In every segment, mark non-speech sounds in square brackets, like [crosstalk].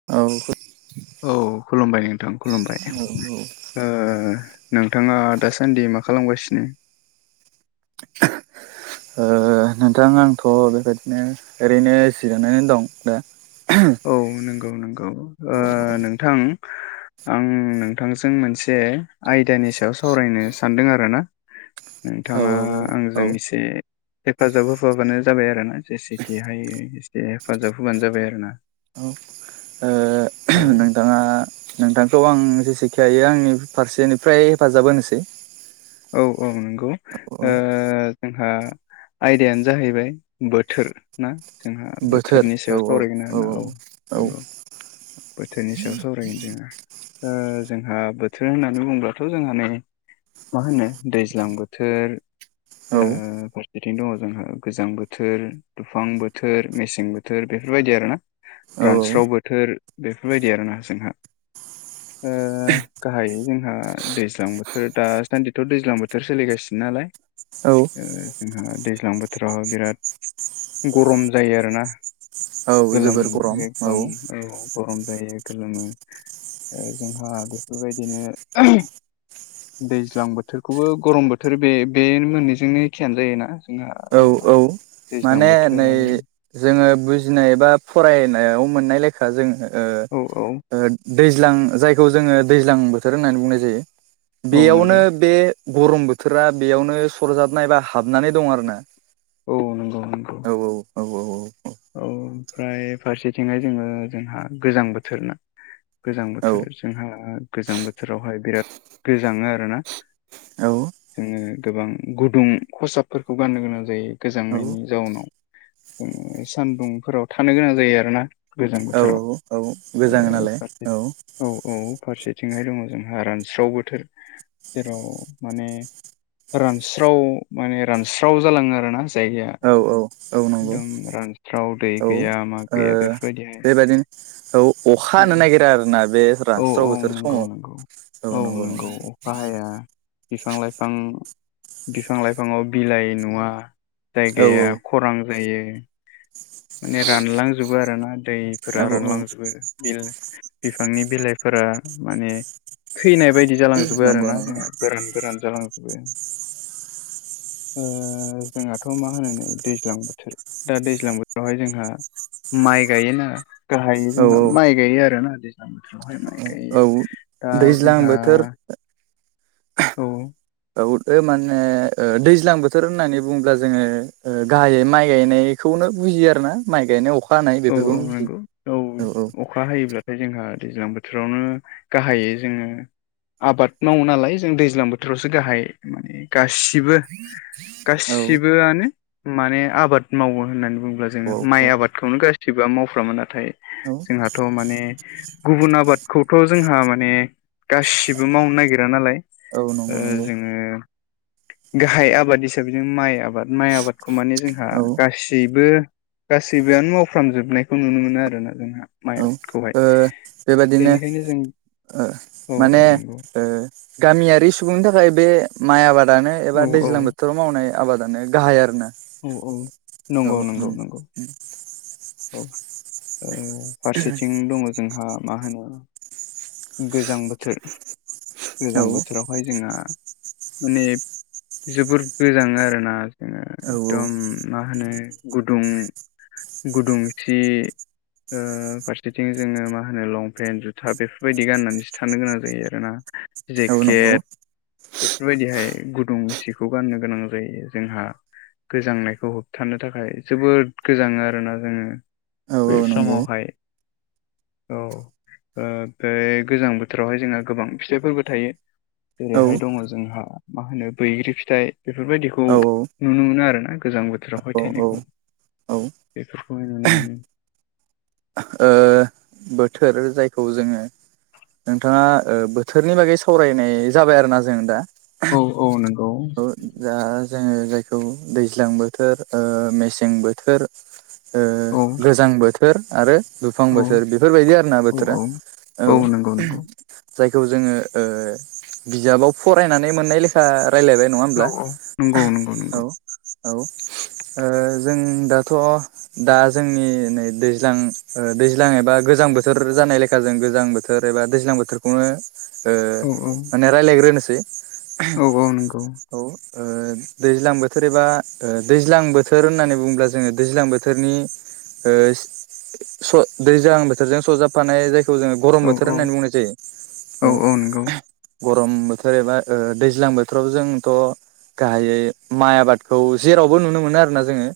औ। औ खुलुमबाय नोंथां खुलुमबाय। ओ नोंथाङा दासान्दि मा खालामगासिनो? [inaudible] ओ नोंथां आंथ' बेबायदिनो ओरैनो जिरनानै दं दा [inaudible] औ नंगौ नंगौ ओ औ नोंथां आं नोंथांजों मोनसे आयदानि सायाव सावरायनो सानदों आरोना औ नोंथाङा औ आंजों एसे हेफाजाब होफाबानो जाबाय आरोना जेसेखि हायो एसे हेफाजाब होबानो जाबाय आरोना ओ औ नों नोंथाङा नोंथांखौ आं जेसेखि हायो आंनि फारसेनिफ्राय हेफाजाब होनोसै औ औ नंगौ ओ जोंहा आयदायानो जाहैबाय बोथोर ना जोंहा बोथोर बोथोरनि औ सायाव सावरायगोन आरोना औ नंगौ। बोथोरनि सायाव सावरायगोन जोङो ओ जोंहा बोथोर होननानै बुङोब्लाथ जोंहा नै मा होनो दैज्लां बोथोर औ ओ बिथिं दङ जोंहा गोजां बोथोर दुफां बोथोर मेसें बोथोर बेफोरबायदि आरोना औ रानस्राव बोथोर बेफोरबायदि आरोना जोंहा ओ गाहायै जोंहा दैज्लां बोथोर दासान्दिथ' दैज्लां बोथ बोथोर सोलिगासिनो नालाय औ ओ जोंहा दैज्लां बोथोराव बिराद गरम जायो आरोना औ गोलोम जोबोर गरम औ एकदम औ गरम जायो गोलोमो दा जोंहा बेफोरबायदिनो दैज्लां बोथोरखौबो गरम बोथोर बे बे मोननैजोंनो एखेयानो जायोना? जोंहा औ मा औ होनो दैज्लां माने नै बोथोर आरो जोङो बुजिनाय बा फरायनायाव मोननाय लेखा जों ओ औ औ ओ दैज्लां जायखौ जोङो दैज्लां बोथोर होननानै बुंनाय जायो औ नंगौ बेयावनो बे गरम बोथोरा बेयावनो सरजाबनाय एबा हाबनानै दं आरोना औ नंगौ नंगौ औ औ औ औ औ औ औ ओमफ्राय फारसेथिंहाय जोङो जोंहा गोजां बोथोर ना गोजां औ बोथोर जोंहा गोजां बोथोरावहाय बिरात गोजांडों आरोना औ। जोङो गोबां गुदुं खसाबफोरखौ गाननो गोनां जयो औ गोजांनायनि जाउनाव। जोङो सानदुंफोराव थानो गोनां जायो आरोना। गोजां औ बोथोराव औ गोजाङो ओ नालाय फारसे औ। औ फारसेथिंहाय दङ जोंहा रानस्राव बोथोर। जेराव माने रानस्राव माने रानस्राव जालाङो आरोना जायगाया औ औ औ नंगौ। एकदम रानस्राव दै औ ओ गैया मा गैया बेफोरबायदिहाय बेबादिनो औ अखा हानो नागिर आरोना बे औ रानस्राव औ बोथोर नंगौ नंगौ समाव औ नंगौ बिफां लाइफां बिफां लाइफाङाव बिलाइ नुवा औ जायगाया खरां जायो माने रानलांजोबो आरोना औ दैफोरा औ रानलांजोबो बेयो बिफांनि बिलाइफोरा माने थैनाय बायदि जालांजोबो नंगौ आरोना नंगौ गोरान गोरान जालांजोबो। ओ जोंहाथ' मा होनो नै दैज्लां बोथोर दा दैज्लां बोथोरावहाय जोंहा माय गायोना गाहाय औ जोंहा माइ गायो आरोना दैज्लां बोथोरावहाय माइ गायो औ औ दा दैज्लां जोंहा बोथोर औ औ। औमाने ओ दैज्लां बोथोर होननानै बुङोब्ला जोङो ओ गाहायै माइ गायनाय बेखौनो बुजियो आर ना माइ गायनाय अखा हानाय औ औ बेफोरखौनो नंगौ बुजियो औ औ। अखा हायोब्लाथाय जोंहा दैज्लां बोथोरावनो गाहायौ जोंडो आबाद मावो नालाय जों दैज्लां बोथोरावसो गाहाय माने गासिबो औ गासिबोआनो माने आबाद मावो होननानै बुङोब्ला जोङो माइ औ आबादखौनो गासिबो खेतिबा मावफ्रामोन नाथाय औ जोंहाथ' माने गुबुन आबादखौथ' जोंहा माने गासिबो मावनो नागिरा नालाय। औ ओ नंगौ नंगौ जोङो गाहाय आबाद हिसाबै जों माइ आबाद माइ आबादखौ माने जोंहा औ गासैबो गासैबोआनो मावफ्रामजोबनायखौ नुनो मोनो आरोना जोंहा औ ओ माइ आबादखौहाय। बेबादिनो बेनिखायनो जों ओ औ औ माने नंगौ ओ गामियारि सुबुंनि थाखाय बे माइ आबादानो औ एबा औ दैज्लां बोथोराव। मावनाय आबादानो गाहाय आरो ना। औ औ नंगौ नंगौ नंगौ। [inaudible] औ ओ फारसेथिं दङ जोंहा मा होनो गोजां बोथोर औ गोजां बोथोराव। बेहाय जोंहा माने जोबोर गोजाङो आरोना। ओ औ एकदम मा होनो गुदुं गुदुंथि ओ फारसेथिं जोङो मा होनो लंपेन्ट जुथा बेफोरबायदि गाननानैसो थानो गोनां जायो आरोना। औ नंगौ जेकेट। बेफोरबायदिहाय गुदुं सिखौ गाननो गोनां जायो जोंहा गोजांनायखौ होबथानो थाखाय जोबोद गोजाङो आरोना। जोङो औ औ बै नंगौ समावहाय औ ओ ओमफाय गोजां बोथोरावहाय जोंहा गोबां फिथाइफोरबो थायो। औ जेरैहाय दङ जोंहा मा होनो बैग्रि फिथाइ बेफोरबायदिखौ औ नुनो मोनो आर ना गोजां बोथोरावहाय औ औ थायनायखौ औ ओ बेफोरखौ। मोनो। बोथोर जायखौ जोङो। नोंथाङा बोथोरनि बागै सावरायनाय जाबाय आरोना जों दा। औ औ नंगौ। औ दा जोङो जायखौ दैज्लां बोथोर मेसें बोथोर। औ गोजां बोथोर आरो दुफां औ बोथोर। बेफोरबायदि आरो ना औ बोथोरा औ। नंगौ नंगौ जायखौ जोङो ओ बिजाबाव फरायनानै मोननाय लेखा रायज्लायबाय। नङा हब्ला औ औ नंगौ नंगौ औ नंगौ औ। ओ जों दाथ' दा जोंनि नै दैज्लां दैज दैज्लां एबा गोजां बोथोर जानाय लेखा जों गोजां बोथोर एबा दैज्लां बोथोरखौनो ओ औ औ माने राय्लायग्रोनोसै। औ औ नंगौ। औ ओ दैज्लां बोथोर एबा दैज्लां बोथोर होननानै बुङोब्ला जोङो दैज्लां बोथोरनि ओ स दैजां बोथोरजों सजाब फानाय जायखौ जोङो गरम औ बोथोर औ होननानै बुंनाय जायो औ नंगौ औ। गरम बोथोर एबा ओ दैज्लां बोथोराव जोंथ'‌ गाहायै माय आबादखौ जेरावबो नुनो मोनो आरो ना जोंङो।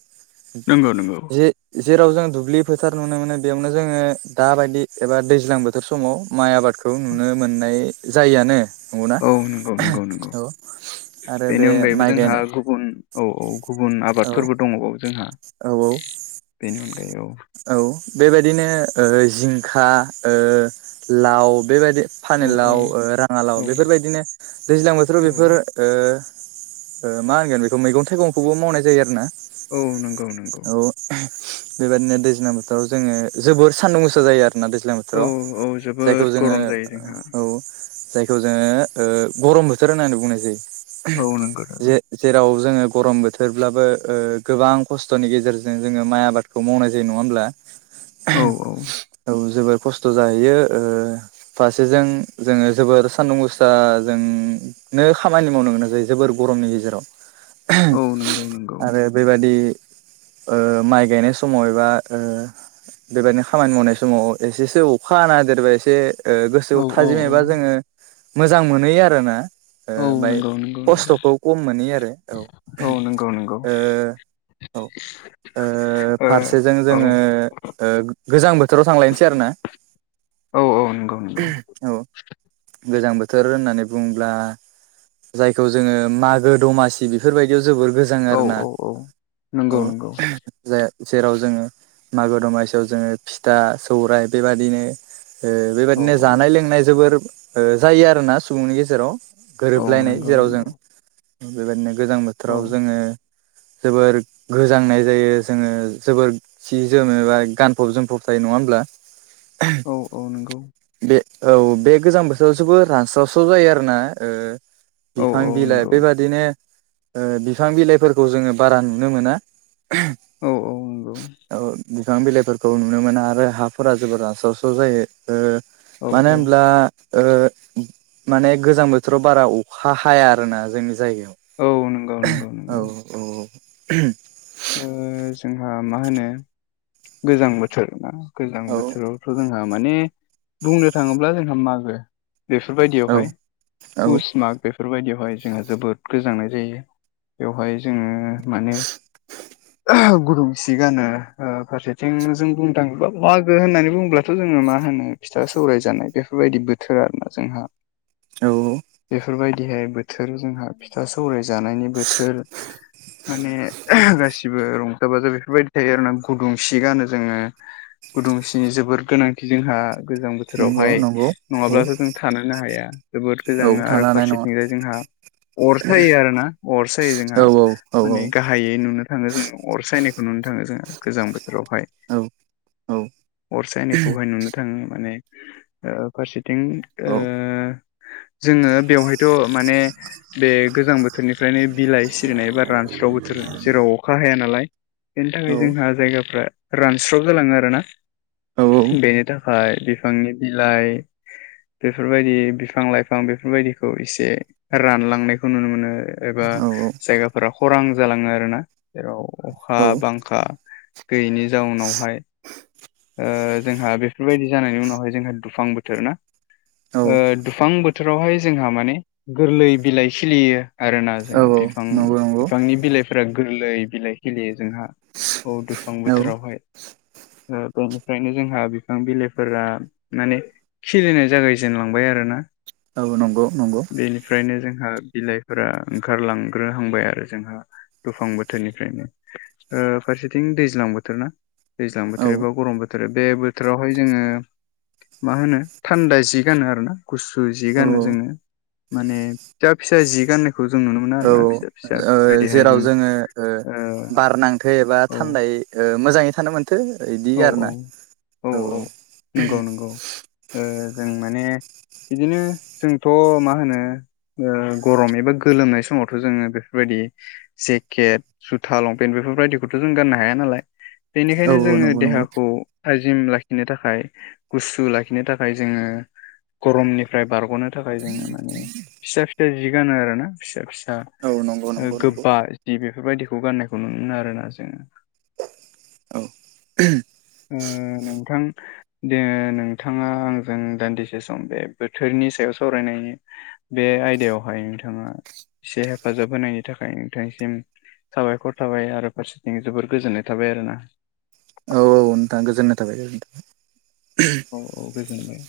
नंगौ नंगौ जे जेरावजों दुब्लि फोथार नुनो मोनो बेयावनो जोङो दाबायदि एबा दैज्लां बोथोर समाव माइ आबादखौ नुनो मोननाय जायआनो। ओ नंगौ नंगौ आरो बे बेनि अनगायैबो माइ जोंहा गायनाय गुबुन औ औ गुबुन औ आबादफोरबो दङबाव जोंहा औ औ बेनि अनगायै औ। औ बेबायाददिनो ओ जिंखा ओ लाव बेबायादि औ फानिलाव औ राङालाव औ बेफोरबायदिनो दैज्लां बोथोराव बेफोर औ ओ ओ मा होनगोन बेखौ मैगं थाइगंखौबो मावनाय जायो आरो ना। औ नंगौ नंगौ औ। बेबायदिनो दैज्लां बोथोराव जोङो जोबोर सान्दुं गोसा जायो आरो। ना दैज्लां औ बोथोराव औ जायखौ जोबोद जोङो गरम जायो जोंहा औ। जायखौ जोङो ओ गरम बोथोर होननानै बुंनाय जायो। औ नंगौ नंगौ जे जेराव जों गरम बोथोर बोथोरब्लाबो ओ गोबां खस्थ'नि गेजेरजों जोङो माइ आबादखौ मावनाय जायो नङा होमब्ला। औ औ औ जोबोर खस्थ' जाहैयो ओ फारसेजों जोङो जोबोर सान्दुं गोुस्रा जों नो खामानि मावनो गोनां जायो जोबोर गरमनि गेजेराव। औ नंगौ नंगौ।। आरो बेबादि ओ माइ गायनाय समाव एबा ओ बेबायदिनो खामानि मावनाय समाव एसेसो अखा हा नदेरबाय एसे ओ गोसोआव औ औ थाजिमबा जोङो मोजां मोनहोयो आरो ना। ओ औ बाय नंगौ नंगौ नंगौ कस्तखौ कम मोनयो आरो औ। औ नंगौ नंगौ। ओ औ ओ फरसेजों ओ औ जोङो गोजां बोथोराव थांलायनोसै आरो ना। औ औ नंगौ नंगौ। औ गोजां बोथोर होननानै बुंङोब्ला जायखौ जोङो मागो दमासि बेफोरबायदियाव जोबोर गोजो गोजां ओ औ आरोना औ औ नंगौ औ। नंगौ जा जेराव जोङो मागो दमासियाव जोङो फिथा सौराय बेबादिनो ओ बेबायादिनो औ जानाय लोंनाय जोबोर जायो ओ आरोना सुबुंनि गेजेराव। औ औ गोरोबलायनाय नंगौ जेराव जों नंगौ बेबायदिनो गोजां औ बोथोराव जोङो जोबोर गोजांनाय जायो जोङो जोबोर सिजोम एबा गानफब जोमफब थायो नङा होमब्ला। औ औ नंगौ बे औ बे गोजां बो थोराव जोबोर रानस्राव स्राव जायो आरोना ओ औ बिफां औ बिलाइ नंगौ बेबादिनो ओ बिफां बिलाइफोरखौ जोंङो बारा नुनो मोना औ औ नंगौ औ बिफां बिलाइफोरखौ नुनो मोना आरो हाफोरा जोबोर रामस्राव स्राव जायो। ओ औ मानो होनब्ला ओ माने गोजां बोथोराव बारा अखा हाया आरोना जोंनि जायगायाव औ नंगौ नंगौ नंगौ औ अम ओ जोंहा मा होनो गोजां बोथोर ना गोजां औ बोथोरावथ' जोंहा माने बुंनो थाङोब्ला जोंहा मागो बेफोर औ बायदियावहाय औ पुस माग बेफोर बायदियावहाय जोंहा जोबोद गोजांनाय जायो बेवहाय जोंङो माने गुदुंसि गानो ओ फारसेथिं जों बुंनो थाङोबा मागो होननानै बुङोब्लाथ' जोंङो मा होनो फिथा सौराय जानाय बेफोरबायदि बोथोर आरोना जोंहा औ बेफोरबायदिहाय बोथोर जोंहा फि फिथा सौराय जानायनि बोथोर माने गासिबो ओ रंजा बाजा बेफोरबायदि थायो आरोना गुदुंसि गानो जोंङो गुदुंसिनि जोबोर गोनांथि जोंहा गोजां नंगौ बोथोरावहाय नंगौ औ नङाब्लाथ' जों थानोनो हाया जोबोद औ गोजाङो आरो थानो हानाय नङा फारसेथिंजाय जोंहा अर सायो आरोना अर सायो जोंहा औ औ माने गाहायै नुनो थाङो जों अर सायनायखौ नुनो थाङो जोंङो गोजां बो थोर आवहाय औ औ अर सायनायखौहाय नुनो थाङो माने ओ फारसेथिं ओ जोंङो बेवहायथ' माने बे गोजां बो थोरनिफ्रायनो बिलाइ सिरिनायबा रानस्राव बोथोर जेराव अखा अखा हाया नालाय बेनि थाखाय औ जोंहा जायगाफ्रा रानस्र' जालाङो आरोना। बेनि थाखाय बिफांनि बिलाइ बेफोरबायदि बिफां लाइफां बेफोरबायदिखौ इसे रानलांनायखौ नुनो मोनो। एबा जायगाफोरा खरां जालाङो आरोना जेराव अखा बांखा गैयैनि जाउनावहाय ओ जोंहा बेफोरबायदि जानायनि उनावहाय जोंहा दुफां बोथोर ना ओ दुफां बोथोरावहाय जोंहा माने गोरलै बिलाइ खिलियो आरोना जोंङो बिफां नंगौ नंगौ बिफांनि बिलाइफोरा गोरलै बिलाइ खिलियो जोंहा औ दुफां औ बोथोरावहाय ओ बेनिफ्रायनो जोंहा बिफां बिलाइफोरा माने खिलिनाय जागायजेनलांबाय आरोना। औ नंगौ नंगौ बेनिफ्रायनो जोंहा बिलाइफोरा ओंखारलांग्रोहांबाय आरो जोंहा दुफां बोथोरनिफ्रायनो ओ फारसेथिं दैज्लां बोथोर ना दैज्लां औ बोथोर एबा गरम बो थोर बे बोथोरावहाय जोंङो मा होनो थान्दा जि गानो आरोना। गुसु जि औ गानो औ जोंङो माने फिसा फिसा जि गाननाय खौ जों नुनो मोनो औ आरोना फिसा फिसा ओ बेबायदिहाय जेराव जों जोंङो ओ बारनांथो एबा ओ थान्दायै ओ मोजाङै थानो मोन थो इदि औ आरोना औ औ औ नंगौ नंगौ ओ जों माने बिदिनो जोंथ' मा होनो ओ गरम एबा गोलोमनाय समावथ' जोङो बेफोरबायदि जेकेट जुथा लंपेन्ट बेफोरबायदिखौथ' जों गाननो हाया नालाय औ बेनिखायनो औ जोङो नंगौ नंगौ अ थाजिम लाखिनो थाखाय गुसु लाखिनो थाखाय जोङो गरमनिफ्राय बारग'नो थाखाय जोङो माने फिसा-फिसा जि गानो आरो ना फिसा-फिसा औ नंगौ ओ नंगौ नंगौ गोबा जि बेफोरबायाददिखौ गान्नायखौ नुनो आरोना जोङो। औ ओ नोंथां दे नोंथाङा आंजों दान्दिसे सम बे बोथोरनि सायाव सावरायनायनि बे आयदायावहाय नोंथाङा एसे हेफाजाब होनायनि थाखाय नोंथांसिम साबायखर थाबाय आरो फारसेथिं जोबोर गोजोननाय थाबाय आरो ना। औ औ नोंथां गोजोननाय थाबाय। औ औ गोजोनबाय।